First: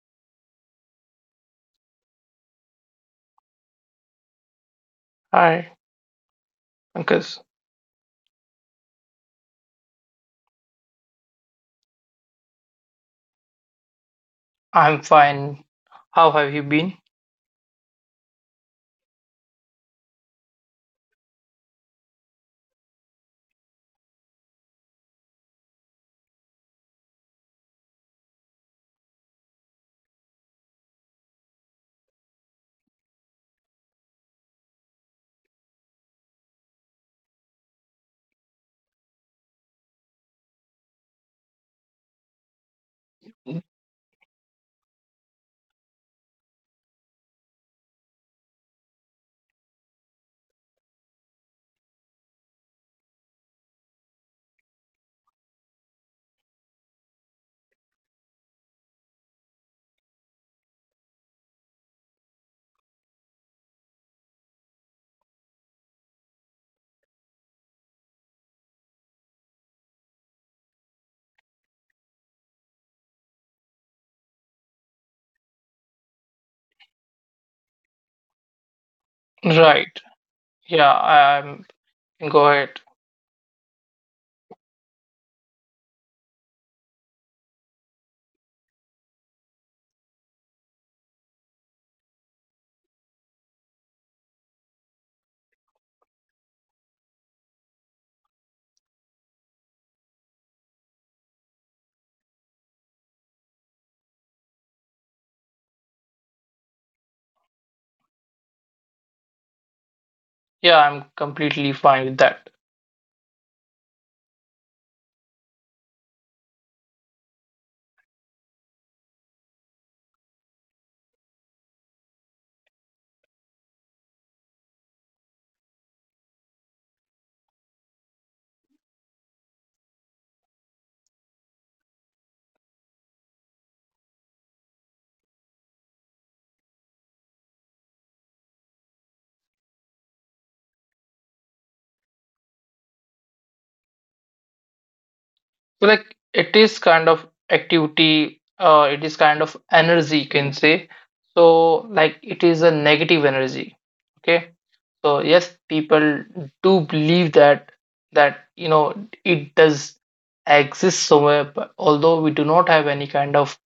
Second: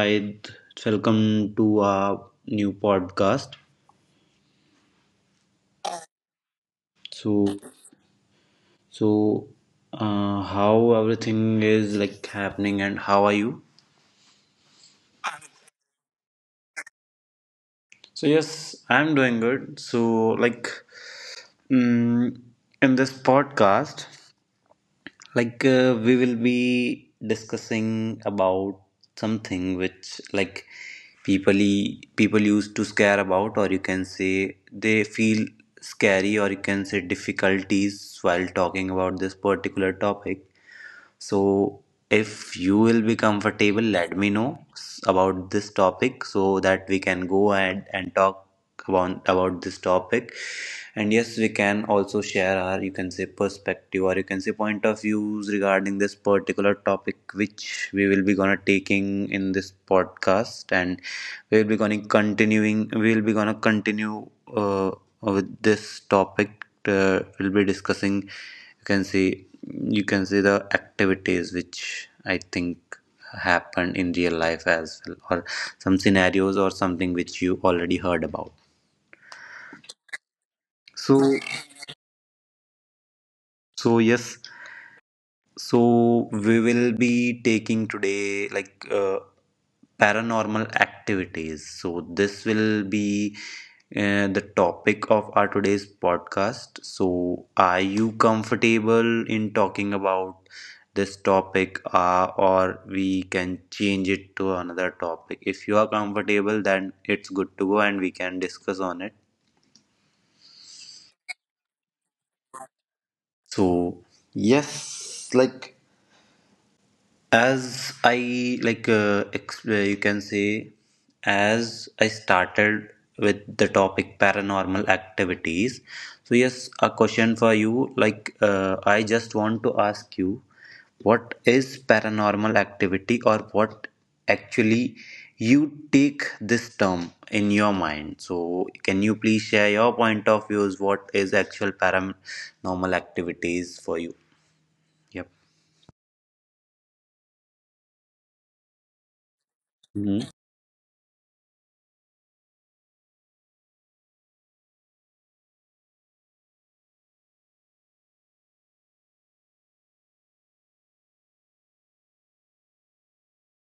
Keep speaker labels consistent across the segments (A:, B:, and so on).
A: Shahid. Welcome to our new podcast.
B: Hi, Pankaj.
A: So, so, how everything is like happening, and how are you?
B: I'm fine. How have you been?
A: So, yes, I'm doing good. So, like, mm, in this podcast. Like we will be discussing about something which like people used to scare about, or you can say they feel scary, or you can say difficulties while talking about this particular topic. So, if you will be comfortable, let me know about this topic so that we can go and talk about this topic. And yes, we can also share our, you can say, perspective, or you can say, point of views regarding this particular topic which we will be gonna taking in this podcast, and we will be gonna continuing we will be gonna continue uh, with this topic. We'll be discussing, you can see you can see, the activities which I think happen in real life as well, or some scenarios or something which you already heard about.
B: Right. Yeah,
A: so
B: I'm go ahead.
A: so yes, so we will be taking today, like, paranormal activities. So this will be the topic of our today's podcast. So are you comfortable in talking about this topic, or we can change it to another topic? If you are comfortable, then it's good to go, and we can discuss on it.
B: Yeah, I'm completely fine with that.
A: So yes, like, as I like, you can say, as I started with the topic paranormal activities. So yes, a question for you, like, I just want to ask you, what is paranormal activity, or what actually you take this term in your mind? So can you please share your point of views, what is actual paranormal activities for you? Yep.
B: So, like it is kind of energy,
A: Mhm.
B: you can say. So like it is a negative energy. Okay. So yes, people do believe that that it does exist somewhere, but although we do not have any kind of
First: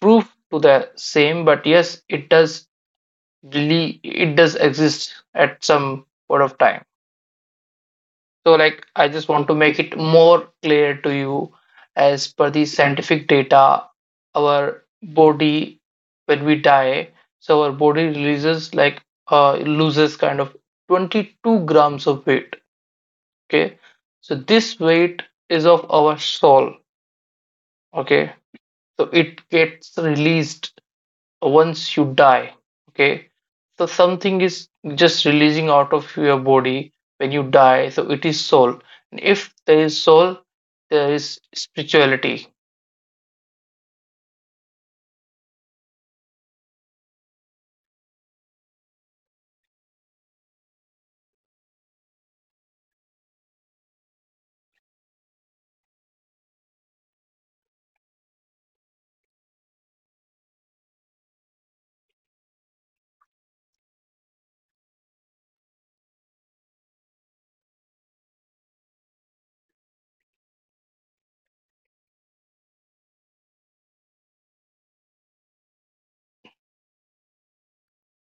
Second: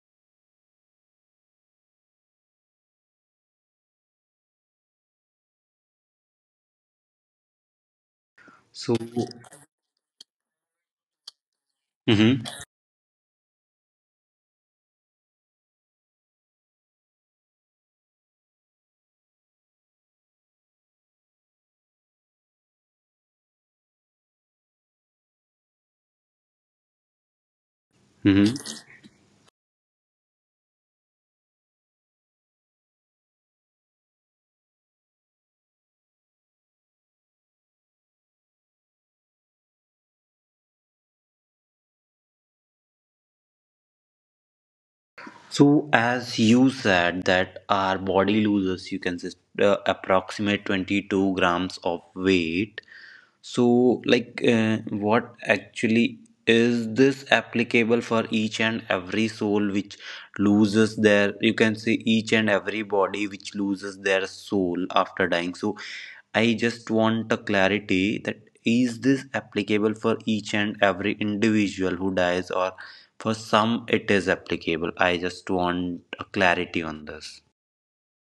B: proof to the same, but yes, it does exist at some point of time. So like
A: So.
B: I just want to make it more clear to you. As
A: Mhm.
B: per the scientific data, our body, when we die, so our body releases like uh, loses kind of 22 grams of weight. Okay, so this weight is of our soul. Okay,
A: Mhm.
B: so it gets released once you die. Okay, so something is just releasing out of your body when you die, so it is soul. And if there is soul, there is spirituality.
A: So, as you said that our body loses, you can say, approximate 22 grams of weight. So, like, what actually, is this applicable for each and every soul which loses their, you can say, each and every body which loses their soul after dying? So, I just want a clarity that, is this applicable for each and every individual who dies, or for some, it is applicable. I just want a clarity on this.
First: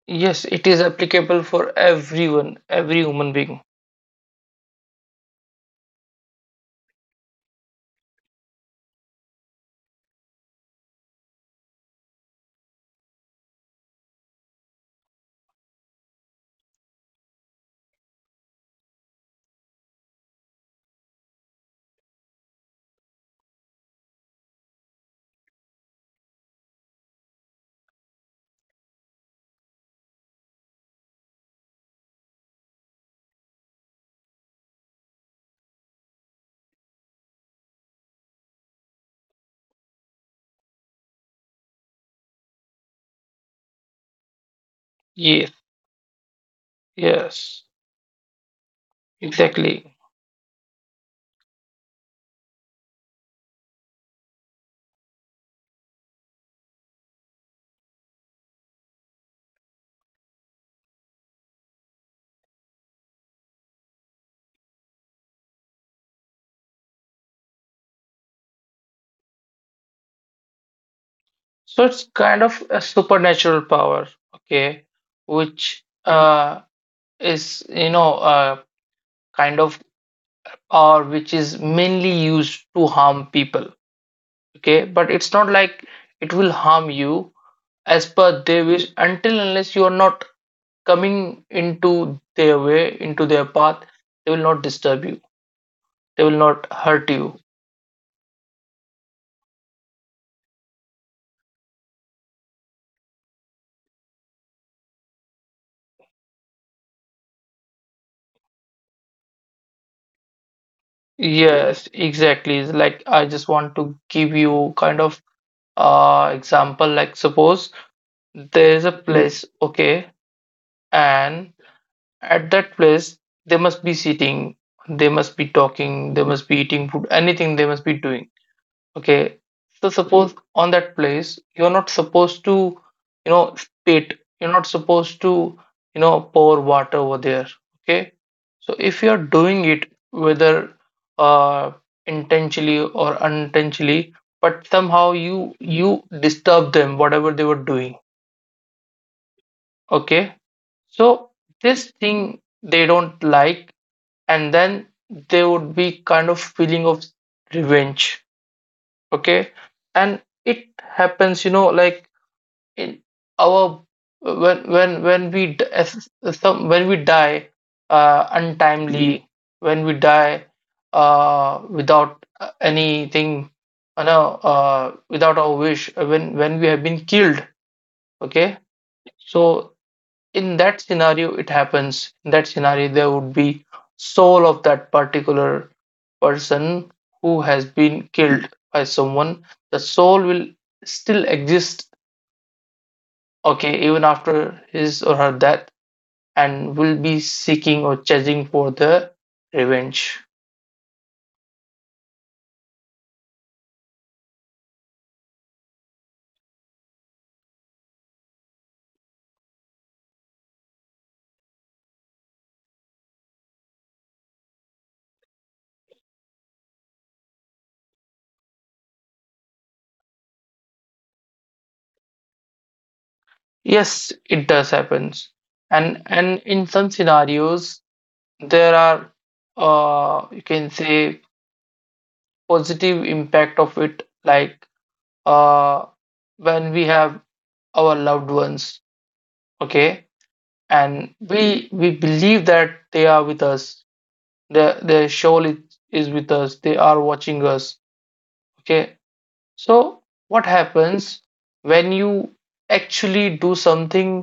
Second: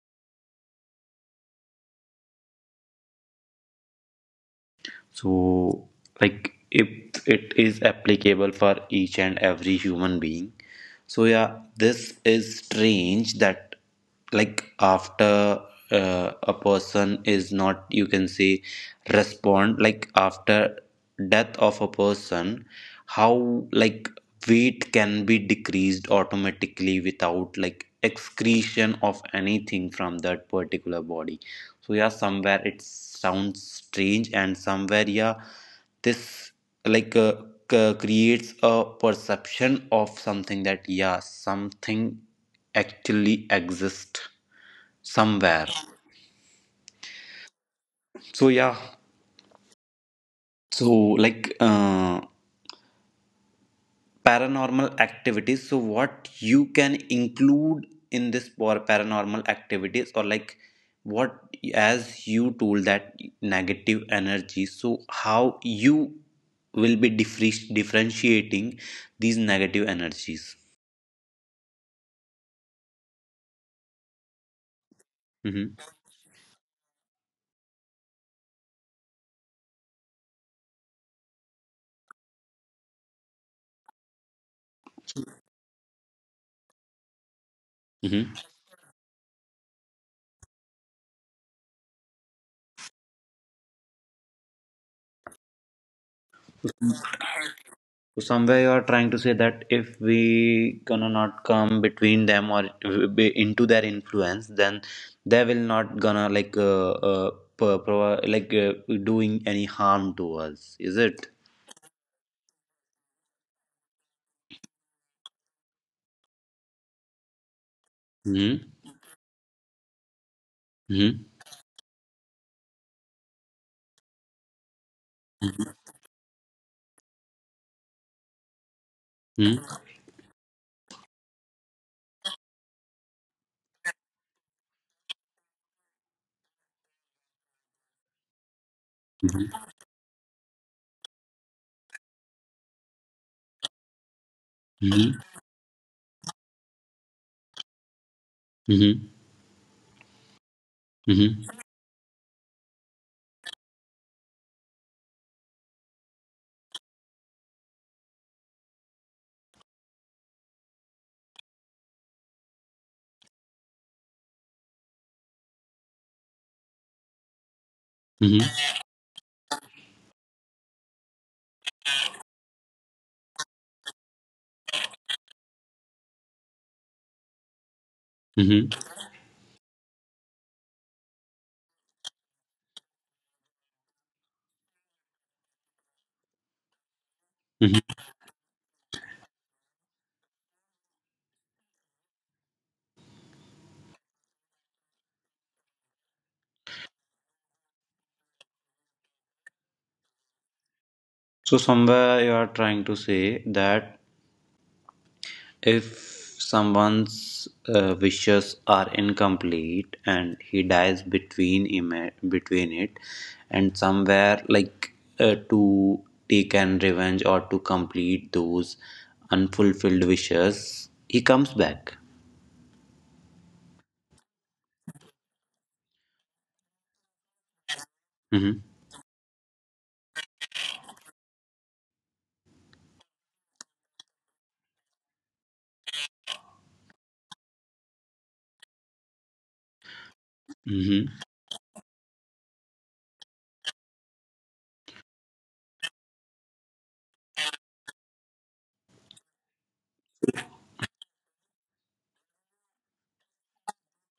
B: Yes, it is applicable for everyone, every human being.
A: So, like, if it is applicable for each and every human being. So, yeah, this is strange that, like, after a person is not, you can say, respond, like, after death of a person, how, like, weight can be decreased automatically without, like, excretion of anything from that particular body. So yeah, somewhere it sounds strange, and somewhere, yeah, this, like, creates a perception of something, that yeah, something actually exists
B: Yes,
A: somewhere.
B: yes,
A: So yeah,
B: exactly.
A: so, like, paranormal activities, so what you can include in this for paranormal activities, or like, what, as you told that negative energy, so how you will be differentiating these negative energies?
B: So it's kind of a supernatural power. Okay, which
A: Mm-hmm.
B: is, kind of, or which is mainly used to harm people. Okay, but it's not like it will harm you as per
A: Mm-hmm.
B: their wish. Until unless you are not coming into their way, into their path, they will not disturb you. They will not hurt you.
A: So somewhere you are trying to say that if we gonna not come between them or be into their influence, then they will not gonna like, pro- pro- like uh, doing any harm to us. Is it?
B: Yes, exactly. It's like I just want to give you kind of example. Like suppose
A: Hmm.
B: there is a place. Okay,
A: Hmm.
B: and at that place, they must be sitting, they must be
A: Hmm.
B: talking, they must be eating food, anything they must be doing. Okay,
A: Hmm.
B: so suppose on that place, you're not supposed to, spit. You're not supposed to, pour water over there. Okay, so if you're doing it, whether uh, intentionally or unintentionally, but somehow
A: Hmm.
B: you disturb them, whatever they were doing.
A: Hmm.
B: Okay, so this thing they don't like, and then they would be kind of feeling of revenge. Okay, and it happens, like, in our, as some, when we die untimely, when we die without anything, without our wish, when we have been killed. Okay,
A: Hmm.
B: so in that scenario it happens. In that scenario there would be soul of that particular person who has
A: Hmm.
B: been killed by someone. The soul will still exist, okay, even after his or her death, and will be seeking or chasing for the revenge.
A: So somewhere you are trying to say that, if someone's wishes are incomplete and he dies between it, and somewhere, like, to take an revenge or to complete those unfulfilled wishes, he comes back.
B: Yes, it does happens. And in some scenarios
A: Mm-hmm.
B: there are, you can say, positive impact of it. Like uh, when we have our loved ones. Okay,
A: Mm-hmm.
B: and we believe that they are with us. Their soul is with us, they are watching us. Okay, so what happens when you actually do something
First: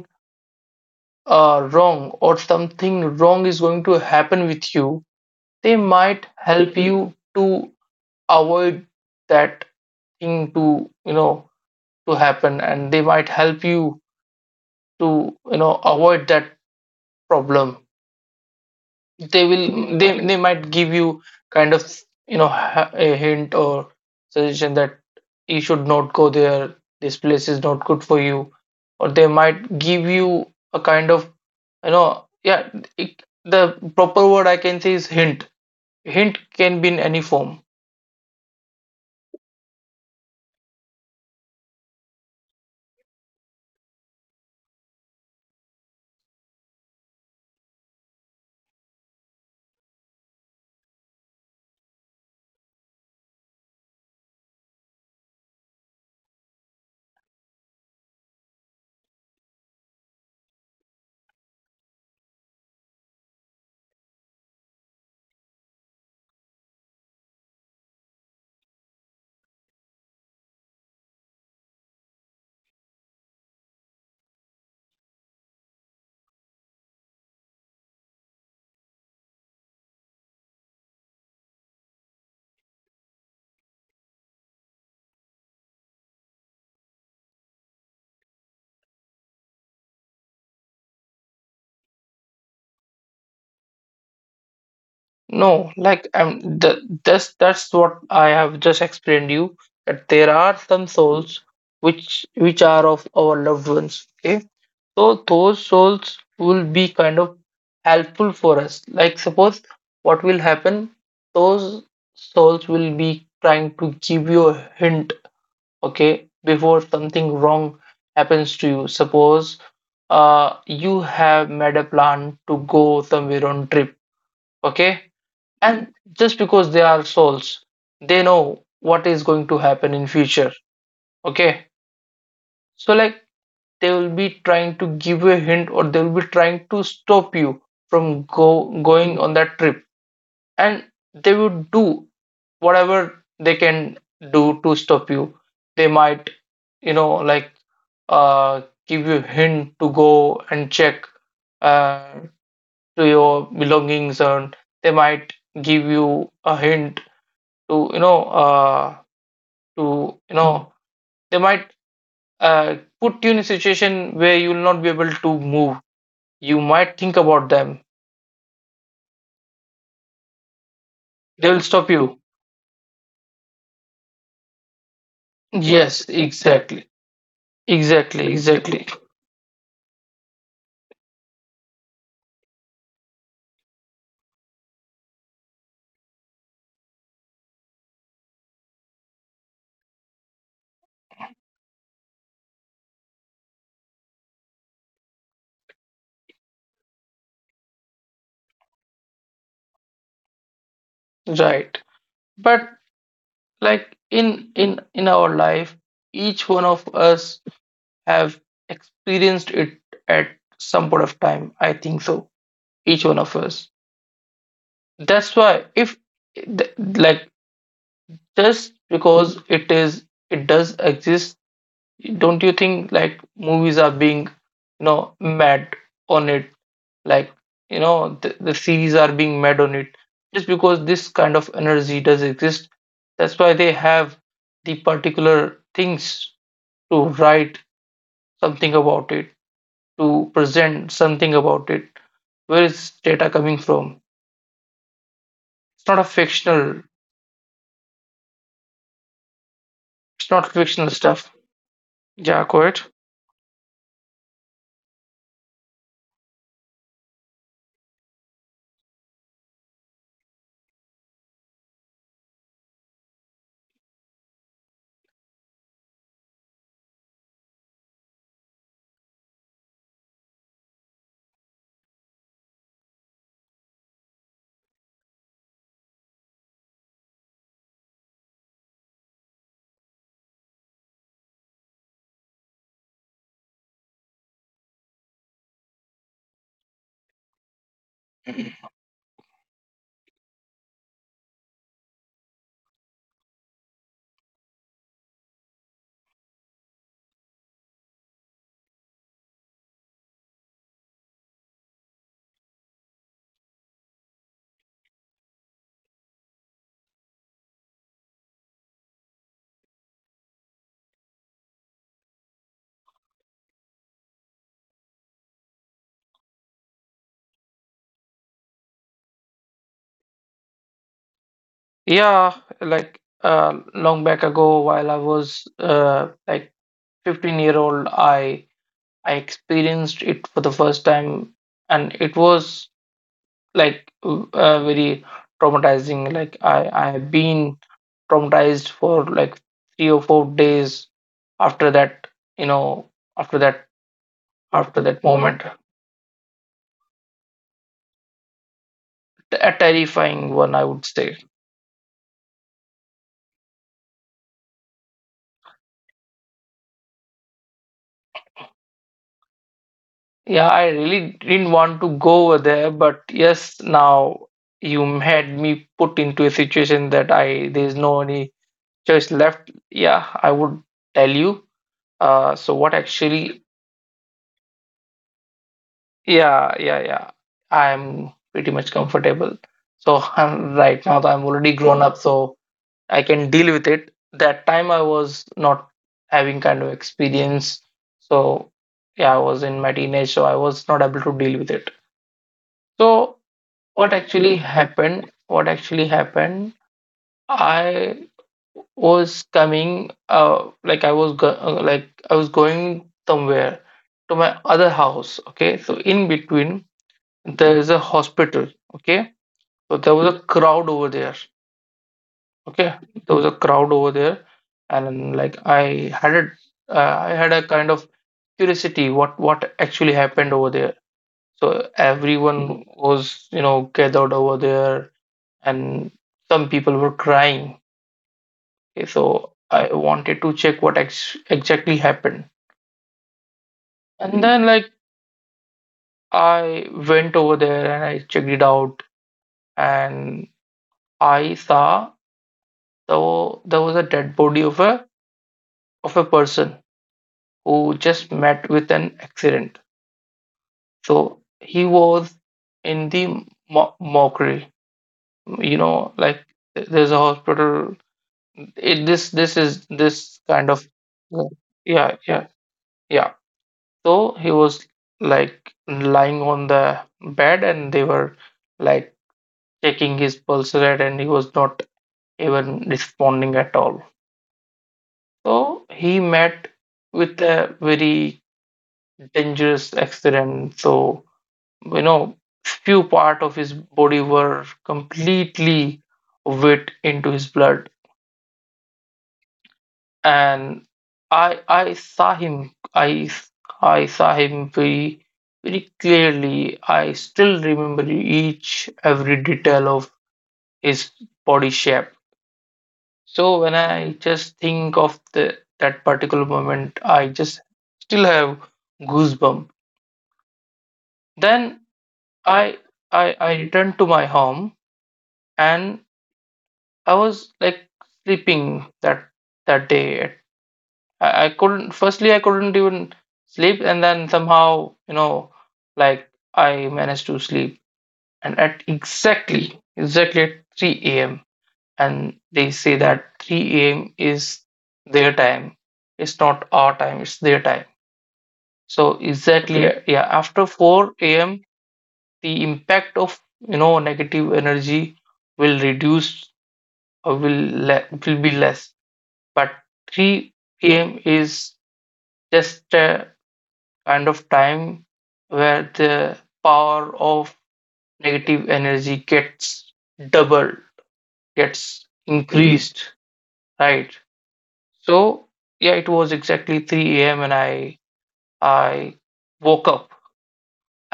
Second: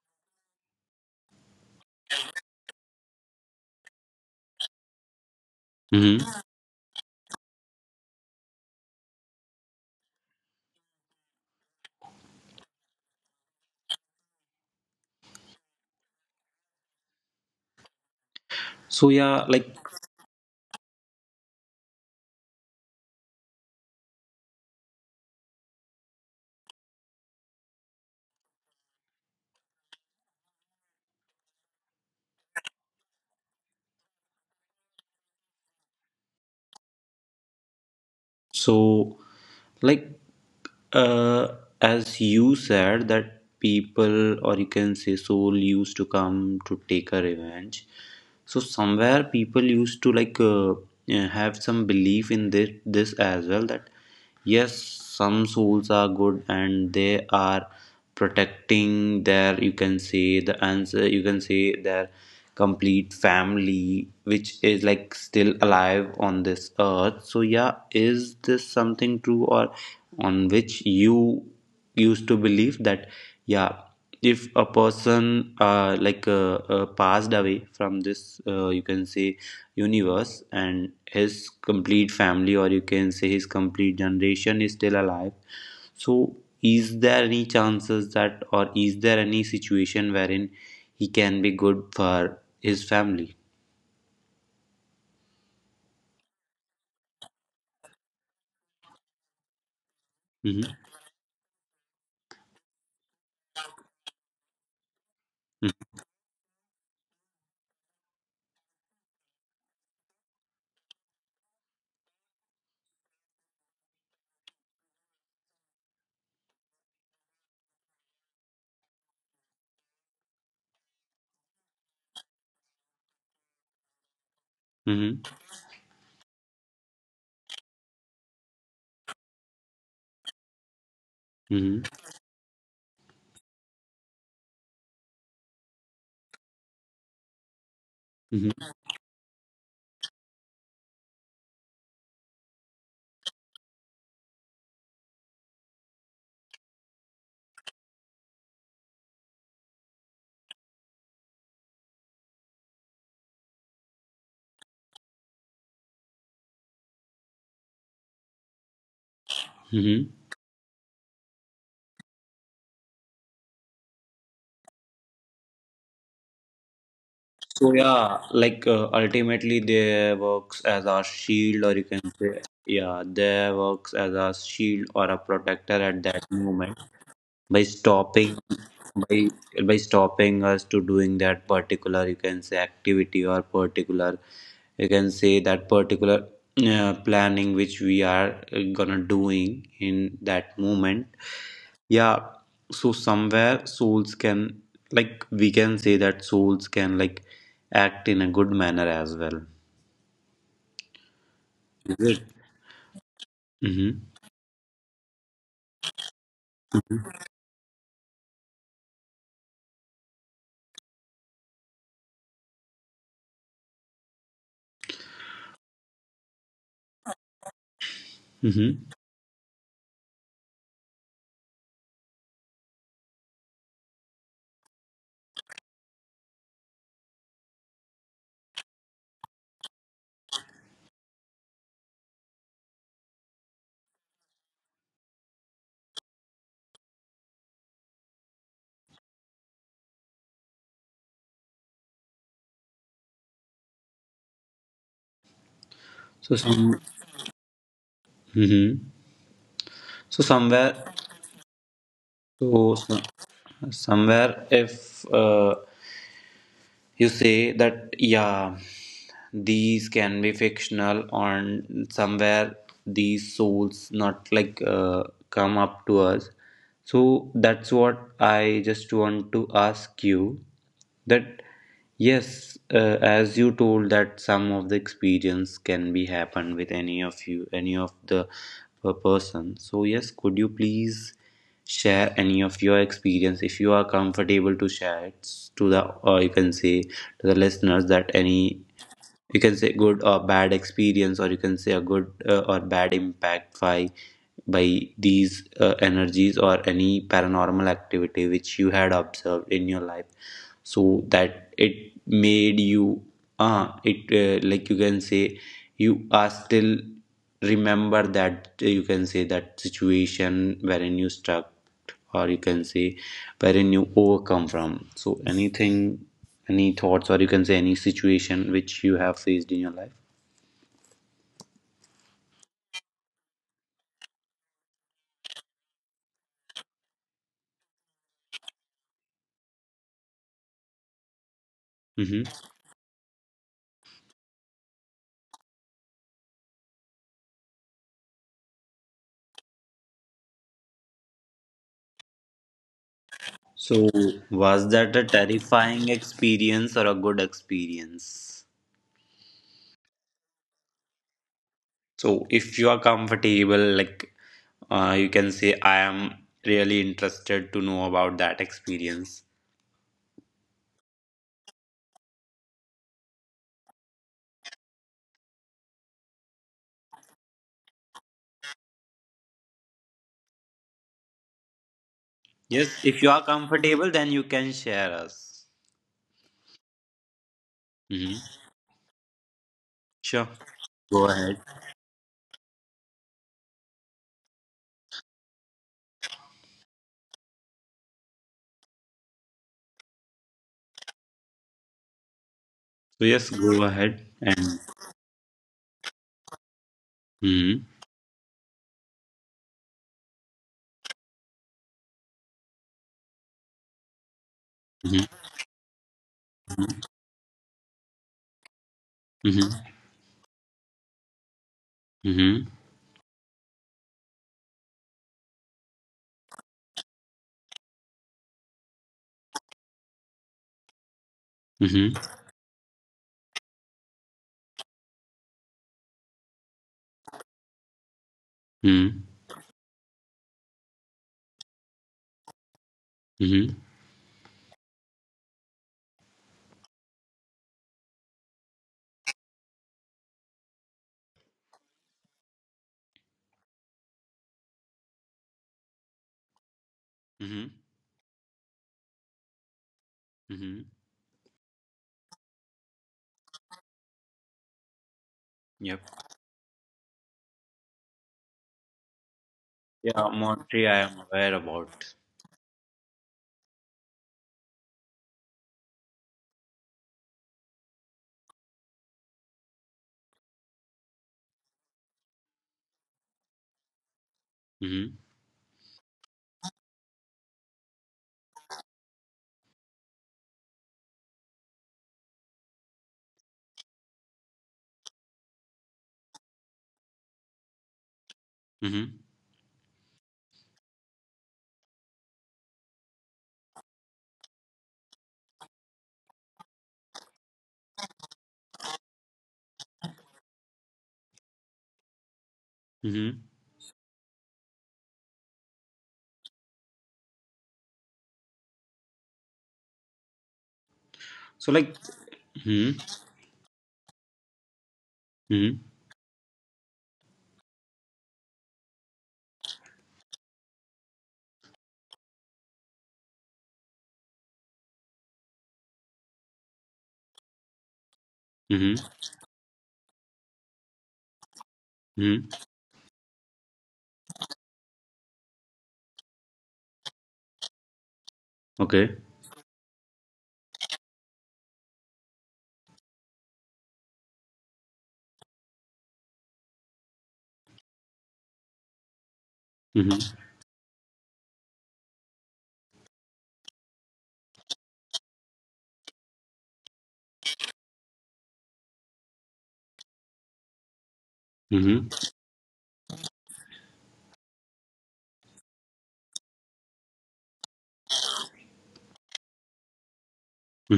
B: wrong, or something wrong is going to happen with you, they might
A: Mm-hmm.
B: help you to avoid that thing, to you know to happen, and they might help you to avoid that problem.
A: So yeah,
B: they
A: like.
B: will they, they might give you kind of, a hint or suggestion that you should not go there, this place is not good for you. Or they might give you a kind of, yeah, the proper word I can say is Hint can be in any form.
A: So, like, uh, as you said, that people, or you can say soul, used to come to take a revenge. So, somewhere people used to like, have some belief in this as well, that yes, some souls are good and they are protecting their, you can say, the answer, you can say, their complete family, which is like still alive on this earth. So yeah, is this something true, or on which you used to believe that, yeah, if a person passed away from this, you can say, universe, and his complete family, or you can say, his complete generation is still alive. So, is there any chances that, or is there any situation wherein he can be good for his family?
B: No, like the this that's what I have just explained you, that there
A: Mm-hmm.
B: are some souls which are of our loved ones. Okay, so those souls will be kind of helpful for us. Like suppose, what will happen? Those souls will be trying to give you a hint. Okay, before something wrong happens to you. Suppose you have made a plan to go somewhere on trip. Okay,
A: Mm-hmm.
B: and just because they are souls, they know what is going to happen in future. Okay,
A: Mm-hmm.
B: so like they will be trying to give you a hint, or they will be trying to stop you from go
A: Mm-hmm.
B: going on that trip. And they would do whatever they can do to stop you. They might, like, uh give you a hint to go and check uh to your belongings, and they might give you a hint to, to,
A: Mm-hmm.
B: you know they might put you in a situation where you will not be able to move. You might think about
A: So
B: them,
A: yeah, like, ultimately they works as a
B: they will
A: shield, or you
B: stop
A: can
B: you.
A: say, yeah, they works as a shield or a protector
B: Yes,
A: at that moment,
B: exactly,
A: by
B: exactly,
A: stopping,
B: exactly,
A: by by stopping us to doing that particular, you can say, activity, or particular, you can say, that particular planning which we are gonna doing in that moment. Yeah, so somewhere souls can, like, we can say that souls can, like, act in a good manner as well.
B: right.
A: Is it?
B: But like
A: Mm-hmm.
B: in in in our life, each one of us have experienced it at some point of time, I think so, each one of us. That's why, if like, just
A: Mm-hmm.
B: because it does exist, don't you think, like, movies are being, mad on it, like, the series are being mad on it, just because this kind of energy does exist. That's why they have the particular things, to write something about it, to present something about it. Where is data coming from? it's not a
A: So
B: fictional
A: some. Mm-hmm. So
B: it's not
A: somewhere,
B: fictional stuff. Yeah,
A: so
B: quite.
A: so somewhere, if you say that, yeah, these can be fictional, and somewhere these souls not, like, come up to us. So that's what I just want to ask you, that, yes, as you told that some of the experience can be happen with any of you, any of the person. So yes, could you please share any of your experience, if you are comfortable to share it to the or you can say to the listeners, that any, you can say, good or bad experience, or you can say, a good or bad impact by these energies, or any paranormal activity which you had observed in your life, so that it made you, ah it like, you can say, you are still remember that, you can say, that situation wherein you stuck, or you can say, wherein you overcome from. So anything, any thoughts, or you can say, any situation which you have faced in your life.
B: Yeah, like long back ago while I was like 15-year old, I experienced it for the first time. And it
A: Hmm.
B: was like very traumatizing. Like I have been traumatized for like 3 or 4 days after that, you know after that
A: So was
B: after that
A: that a
B: moment.
A: terrifying experience or a good experience?
B: A terrifying one, I would say.
A: So if you are comfortable, like, you can say, I am really interested to know about that experience.
B: Yeah, I really didn't want to go over there, but yes, now you had me put into a situation that I there's no any choice left. Yeah, I would tell you. So what
A: Yes, if you
B: actually?
A: are comfortable, then you can share us.
B: Yeah, yeah, yeah, I'm
A: Hmm.
B: pretty much comfortable. So
A: Sure,
B: I'm right now
A: go
B: I'm
A: ahead.
B: already grown up, so I can deal with it. That time I was not having kind of experience. So yeah, I was in my teenage, so I was not able to deal with it.
A: So
B: So
A: yes, go
B: what
A: ahead,
B: actually
A: and.
B: happened? What actually happened?
A: Hmm.
B: I was coming like I was going somewhere to my other
A: Hmm.
B: house. Okay, so in between there is a hospital. Okay, so
A: Hmm.
B: there was a crowd over there.
A: Hmm.
B: Okay, there was a crowd over there, and like I had a kind of curiosity, what actually happened over there. So
A: Hmm.
B: everyone was, gathered over there, and some people were crying. Okay,
A: Hmm.
B: so I wanted to check what exactly happened.
A: Hmm.
B: And then, like, I went over there and I checked it out, and I saw though there was a dead body of a person
A: Hmm.
B: who just met with an accident.
A: Hmm.
B: So he was in the mockery,
A: Yep.
B: like, there's a hospital. This is this
A: Yeah,
B: kind of.
A: Monty, I am
B: Yeah,
A: aware about.
B: yeah, yeah, yeah. So he was like lying on the bed, and they were like checking his pulse rate, and he was not even responding at all.
A: Hmm.
B: So he met with a very dangerous accident. So, you know, few part of his body were completely wet into his blood,
A: Hmm.
B: and I saw him, I saw him very, very clearly. I still remember each every detail of his body shape.
A: Hmm.
B: So when I just think of the that particular moment, I just still have goosebump. Then
A: So like.
B: I
A: Hmm.
B: I returned to my home, and
A: Hmm.
B: I was like sleeping that day. I couldn't Firstly, I couldn't even sleep, and then somehow, like, I managed to sleep. And at
A: Hmm.
B: exactly at 3 a.m., and they
A: Hmm.
B: say that 3 a.m. is their time. It's not our time, it's their time. So
A: Okay.
B: exactly. Okay, yeah, after 4 a.m. the impact of, negative energy, will reduce, or will be less. But
A: Hmm.
B: 3 p.m. is just kind of time where the power of negative energy gets doubled, gets
A: Hmm.
B: increased, right? So yeah, it was exactly 3 a.m., and I woke up.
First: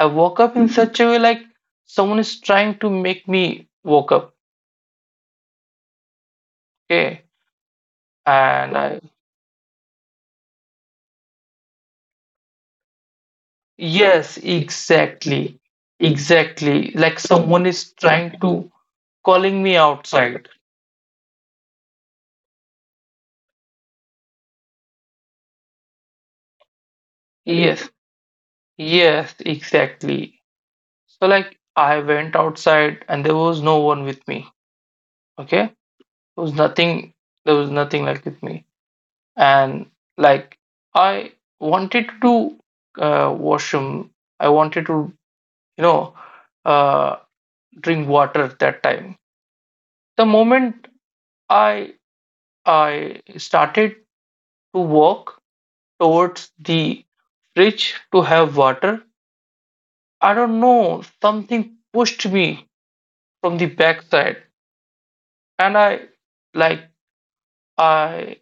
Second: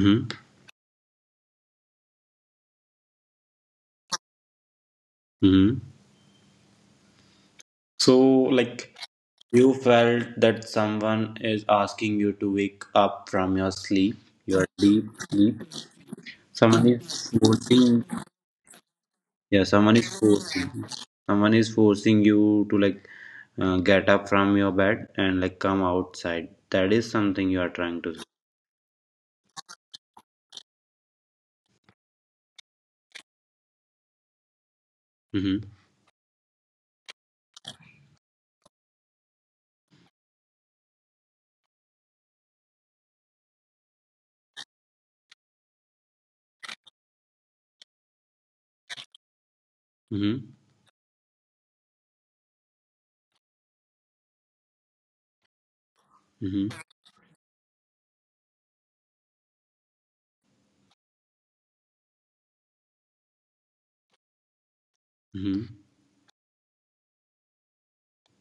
B: I woke up in such a way like someone is trying to make me woke up.
A: Hmm.
B: Okay.
A: So like.
B: And I
A: You felt that someone is asking you to wake up from your sleep,
B: Yes,
A: your deep sleep.
B: exactly.
A: Someone
B: Exactly. Like
A: is
B: someone is
A: forcing,
B: trying to calling
A: yeah,
B: me
A: someone is
B: outside.
A: forcing, someone is forcing you to, like, get up from your bed and, like, come outside. That is something you are
B: Yes.
A: trying to.
B: Yes, exactly. So like I went outside, and there was no one with me.
A: Mm-hmm.
B: Okay? There was nothing there was nothing like with me. And like I wanted to do washroom. I wanted to, you know, uh drink water at that time. The
A: Mm-hmm.
B: moment I I started to walk towards
A: Mm-hmm.
B: the fridge to have water, I don't know, something pushed me from the backside,
A: Mm-hmm.
B: and like I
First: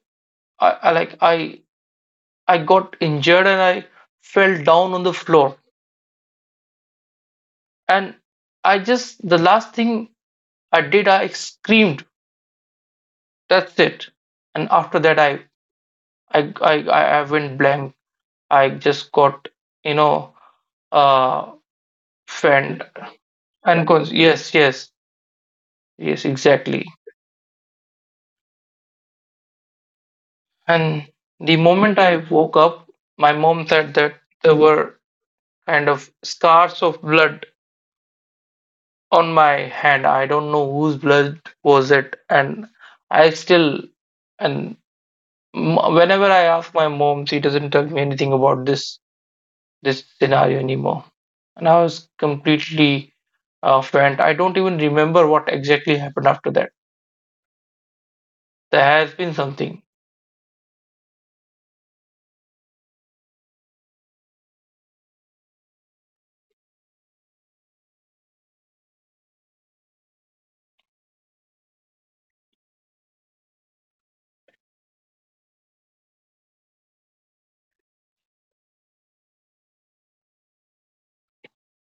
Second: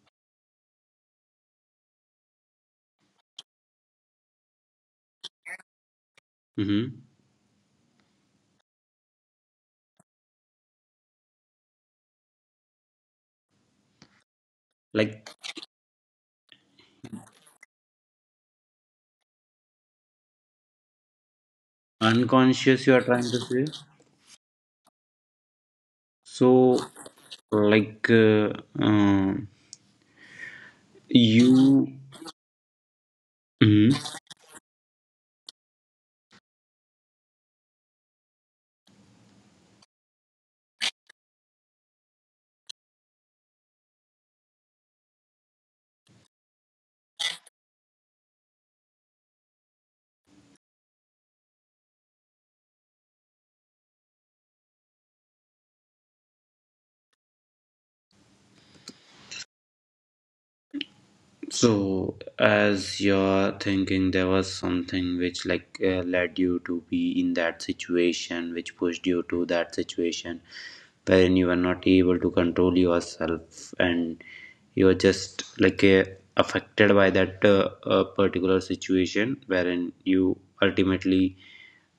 B: I, I like I I got injured, and I fell down on the floor.
A: Mm-hmm.
B: And I just the last thing I did, I screamed. That's it. And after that,
A: Like,
B: I I, I went blank. I just got, you know uh fanned
A: unconscious, you are trying to say.
B: and yes, yes, yes,
A: So,
B: exactly.
A: like, uh,
B: And the
A: you.
B: moment I woke up, my mom said
A: Mhm.
B: that there were kind of scars of blood on my hand. I don't know whose blood was it. And I still and m- Whenever I ask my mom, she doesn't tell me anything about this scenario anymore. And I was completely fent. I don't even remember what exactly happened after that. There has been something.
A: So, as you're thinking, there was something which, like, led you to be in that situation, which pushed you to that situation, wherein you were not able to control yourself, and you were just, like, affected by that, particular situation, wherein you ultimately,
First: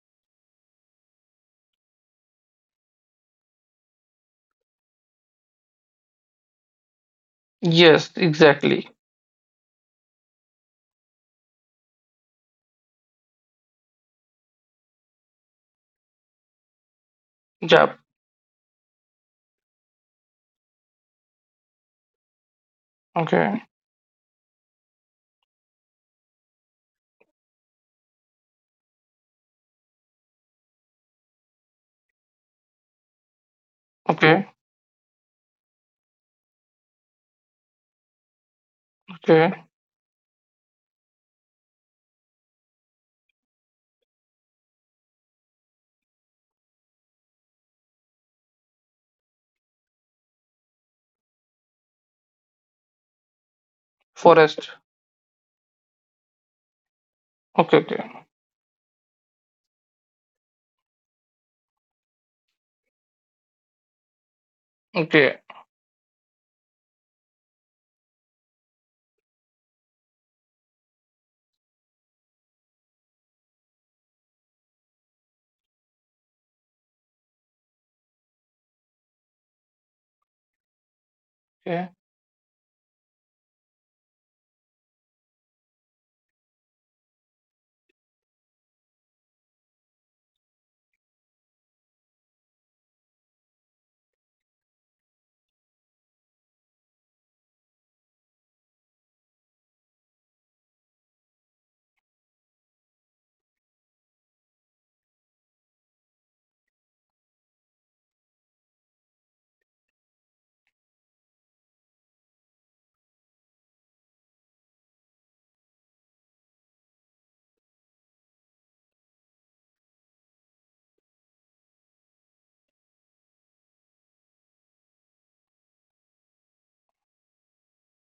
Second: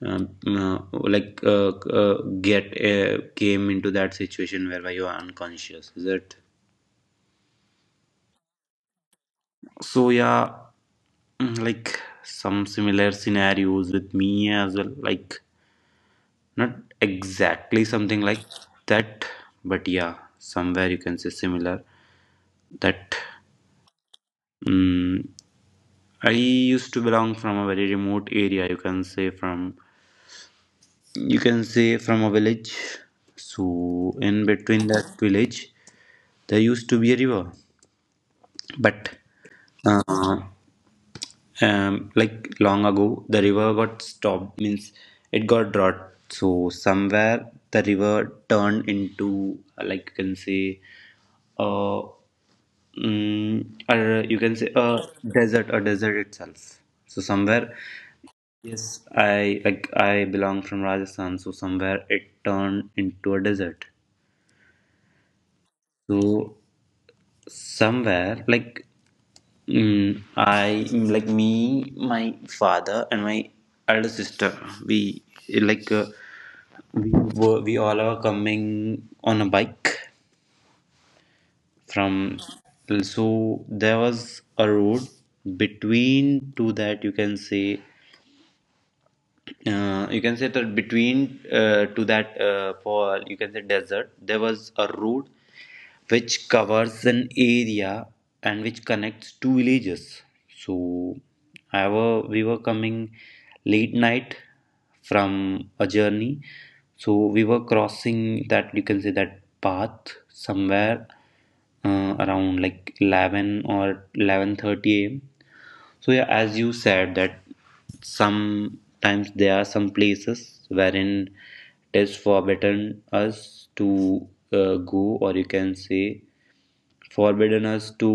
A: like get came into that situation whereby you are unconscious. Is it?
B: Yes, exactly.
A: So yeah, like, some similar scenarios with me as well, like not exactly
B: Jab.
A: something like that, but yeah, somewhere, you can say, similar that.
B: Okay,
A: mm I used to belong from a very remote area, you can say from a village. So in
B: okay,
A: between that village, there used to be a river, but
B: okay.
A: uh, like, long ago, the river got stopped, means it got drought. So somewhere the river turned into like, you can say, uh, or you can
B: Forest.
A: say, a desert itself. So somewhere,
B: Okay, okay,
A: yes, I belong from Rajasthan, so somewhere it turned into a desert.
B: okay,
A: So somewhere, like, I, like, me, my father, and my elder sister. We like we were we all are coming on a bike
B: okay.
A: from. So there was a road between to that, you can say, you can say, that between, to that, for, you can say, desert, there was a road which covers an area and which connects two villages. So I were we were coming late night from a journey. So we were crossing that, you can say, that path, somewhere around, like, 11 or 11:30 a.m. So yeah, as you said that sometimes there are some places wherein it is forbidden us to go, or you can say, forbidden us to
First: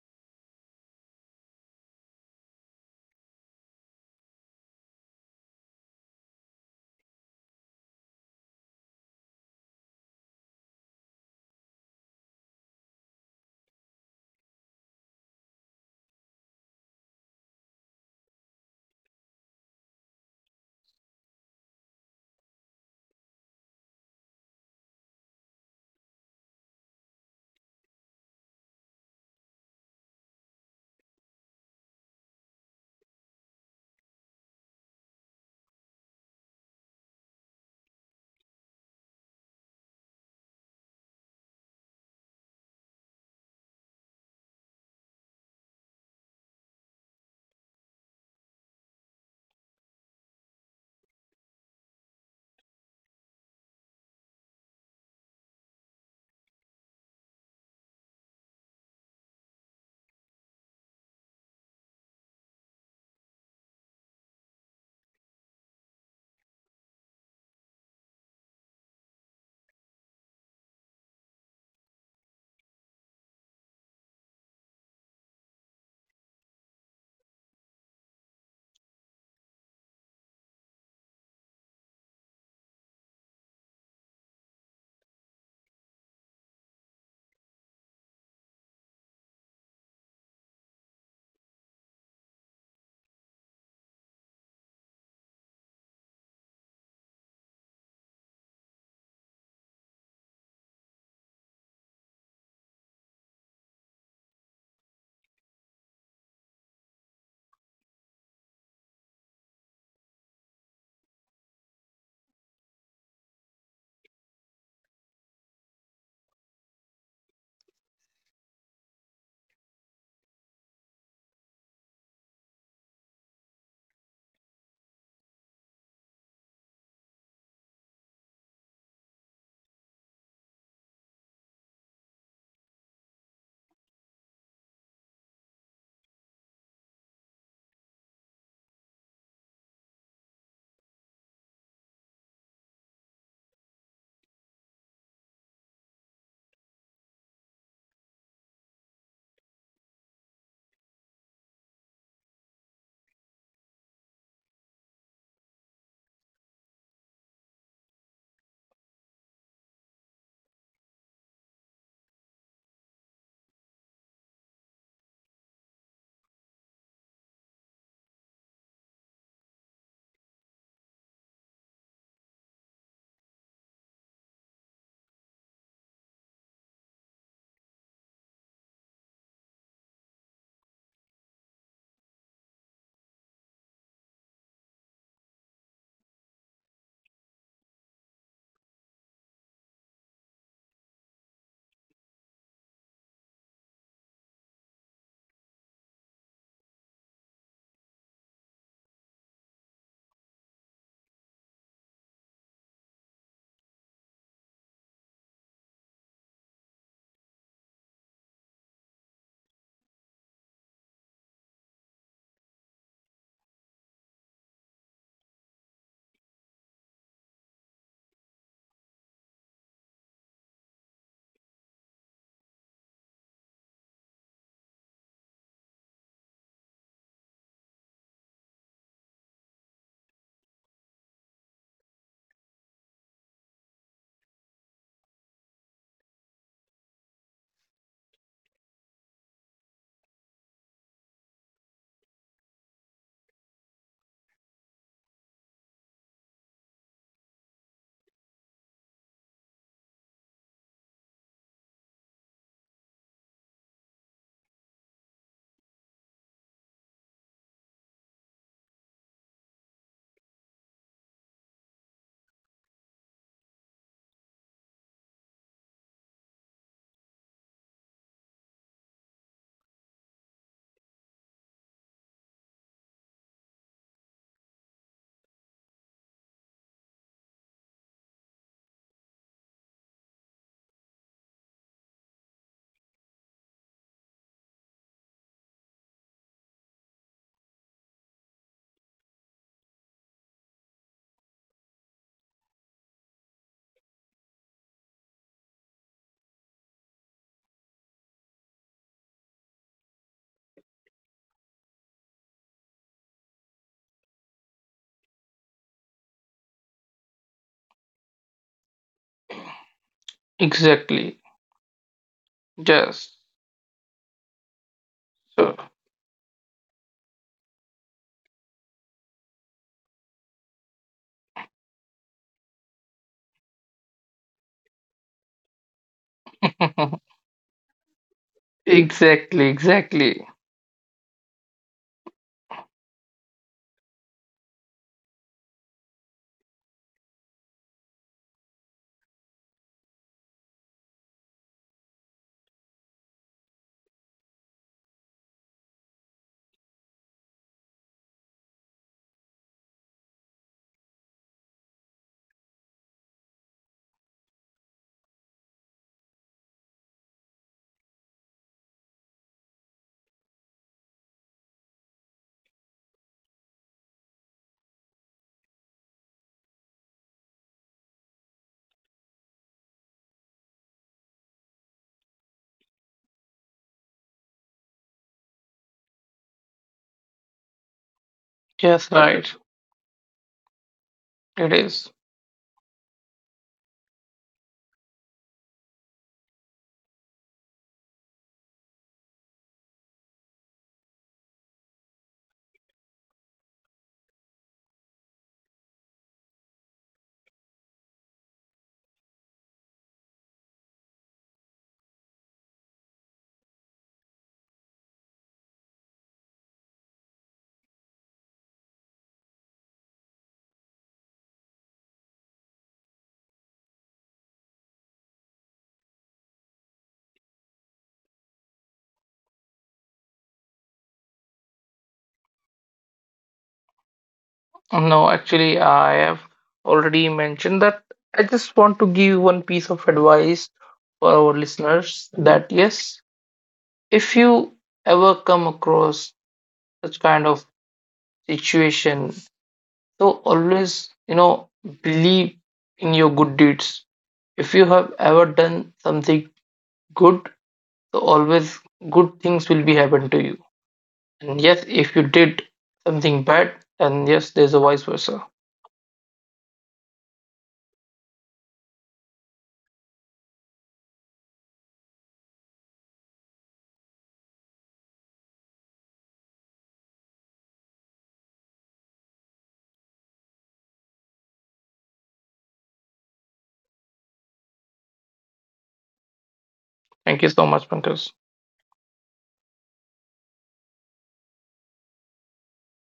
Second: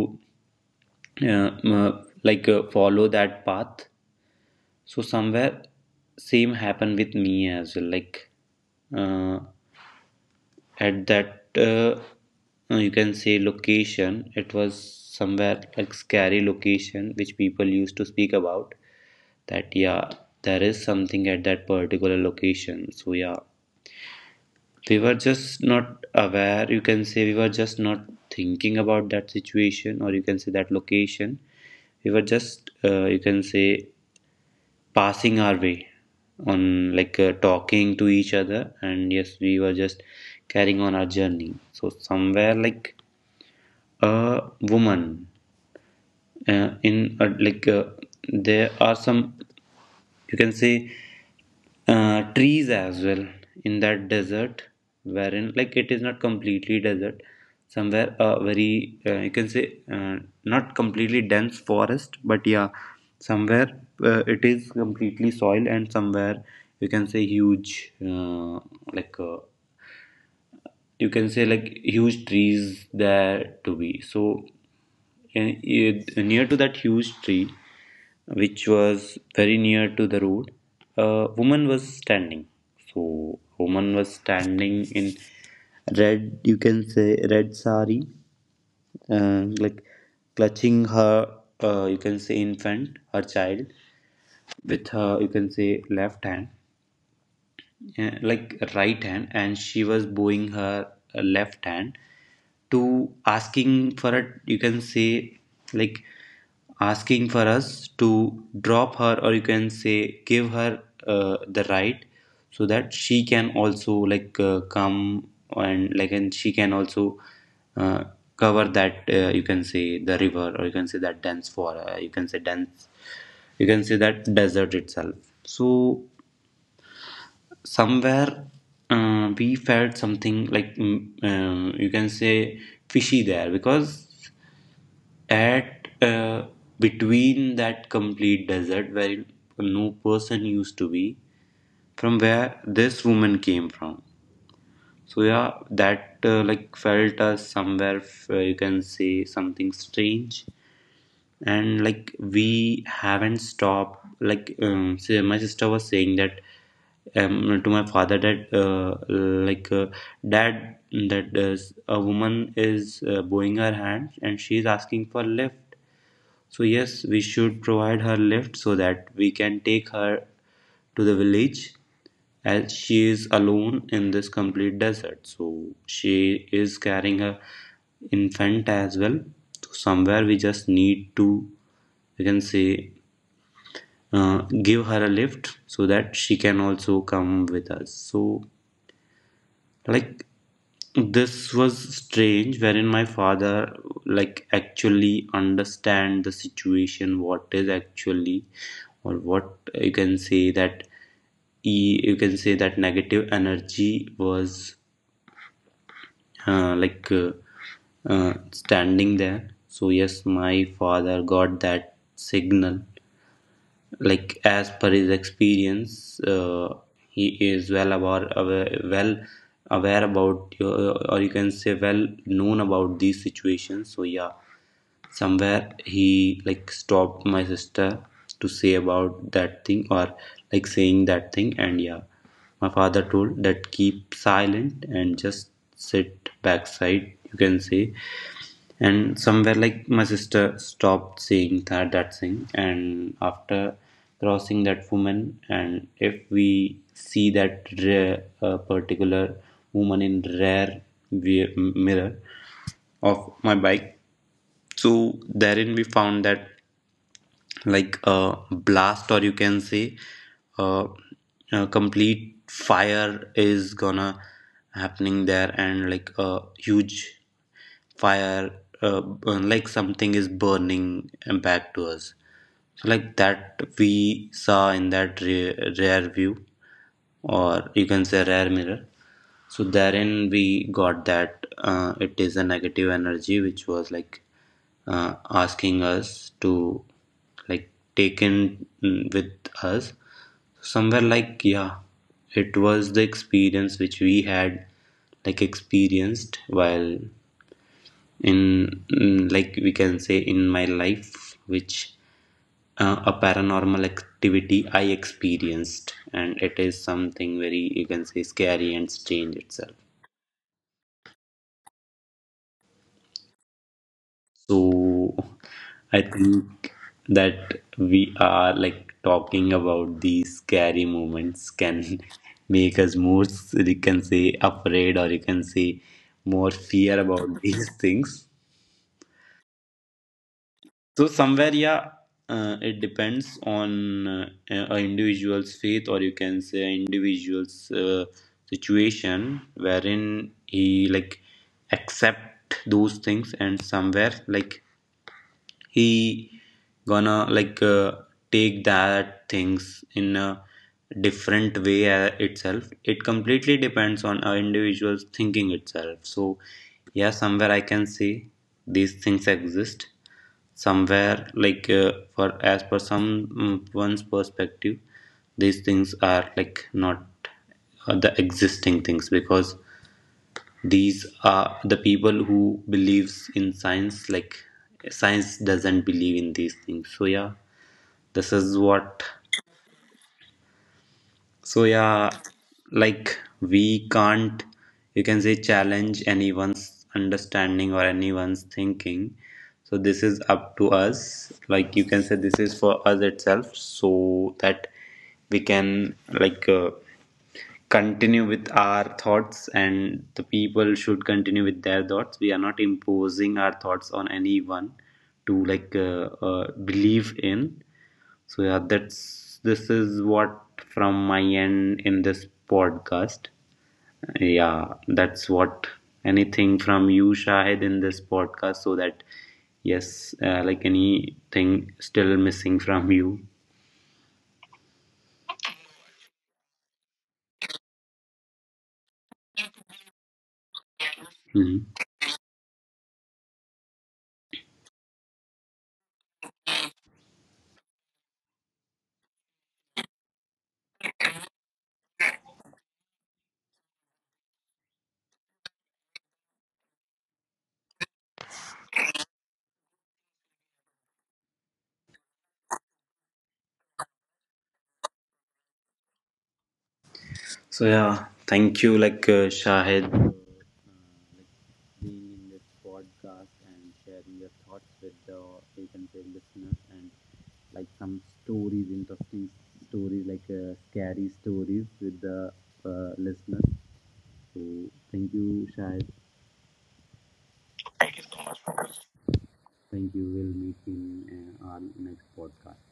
A: follow that path. So somewhere, same happened with me as well, like, uh, at that, you can say, location, it was somewhere, like, scary location which people used to speak about, that yeah, there is something at that particular location. So yeah, they were just not aware, you can say, we were just not thinking about that situation, or you can say, that location. We were just, you can say, passing our way on, like, talking to each other, and yes, we were just carrying on our journey. So somewhere like a woman in like there are some you can say trees as well in that desert wherein like it is not completely desert. Somewhere a very you can say uh, not completely dense forest, but yeah, somewhere it is completely soil, and somewhere you can say huge like uh, you can say like huge trees there to be. So uh, near to that huge tree, which was very near to the road, a woman was standing. So, woman was standing in red, you can say red sari, like clutching her, you can say infant, her child, with her, you can say left hand, like right hand, and she was bowing her left hand to asking for it, you can say, like asking for us to drop her, or you can say give her the right so that she can also like come, and like and she can also uh, cover that, you can say the river, or you can say that dense for you can say dense, you can say that desert itself. So somewhere we felt something like you can say fishy there, because at between that complete desert where no person used to be, from where this woman came from. So yeah, that like felt us somewhere you can say something strange. And like we haven't stopped, like say my sister was saying that, to my father that dad, that a woman is bowing her hands and she is asking for lift, so yes, we should provide her lift so that we can take her to the village, as she is alone in this complete desert. So she is carrying her infant as well. So somewhere we just need to, we can say, uh, give her a lift so that she can also come with us. So like this was strange, wherein my father like actually understand the situation, what is actually or what you can say. That he, you can say that negative energy was uh, like uh, standing there. So yes, my father got that signal, like as per his experience, he is well aware, aware, well aware about or you can say well known about these situations. So yeah, somewhere he like stopped my sister to say about that thing, or like saying that thing. And yeah, my father told that keep silent and just sit backside, you can say. And somewhere like my sister stopped seeing that thing, and after crossing that woman, and if we see that rare particular woman in rare mirror of my bike, so therein we found that like a blast, or you can say uh, a complete fire is gonna happening there, and like a huge fire uh, uh, like something is burning back to us. So like that we saw in that rear view, or you can say rear mirror. So therein we got that it is a negative energy which was like asking us to like taken with us. Somewhere like yeah, it was the experience which we had like experienced while in like we can say in my life, which a paranormal activity I experienced, and it is something very, you can say, scary and strange itself.
B: Exactly. Just.
A: So
B: So
A: I think that we are like talking about these scary moments can make us more, you can say, afraid, or you can say more fear about these things.
B: exactly, exactly.
A: So somewhere, yeah, it depends on a individual's faith, or you can say an individual's situation wherein he like accept those things, and somewhere like he gonna like take that things in a different way itself. It completely depends on an individual's thinking itself. So yeah, somewhere I can say these things exist somewhere, like for as per some one's perspective these things are like not the existing things, because these are the people who believes in science. Like science doesn't believe in these things. So yeah, this is
B: Yes,
A: what.
B: right. It
A: So
B: is.
A: yeah, like we can't, you can say, challenge anyone's understanding or anyone's thinking. So this is up to us. Like you can say this is for us itself, so that we can like. Continue with our thoughts, and the people should continue with their thoughts. We are not imposing our thoughts on anyone to like believe in. So yeah, that's, this is what, from my end in this podcast. Yeah, that's what. Anything from you, Shahid, in this podcast? So that yes, like anything still missing from you?
B: No, actually, I have already mentioned that. I just want to give one piece of advice for our
A: Mhm.
B: listeners that yes, if you ever come across such kind of situation, so always, believe in your good deeds. If you have ever done something good, so always good things will be happen to you. And yes, if you did something bad, then yes, there's a vice versa.
A: So yeah, thank you, like Shahid, for like being in this podcast and sharing your thoughts with the, you can, listeners, and like some stories, interesting stories, like scary stories with the listeners. So thank you, Shahid.
B: Thank you so much, Pankaj.
A: Thank you. We'll meet in our next podcast.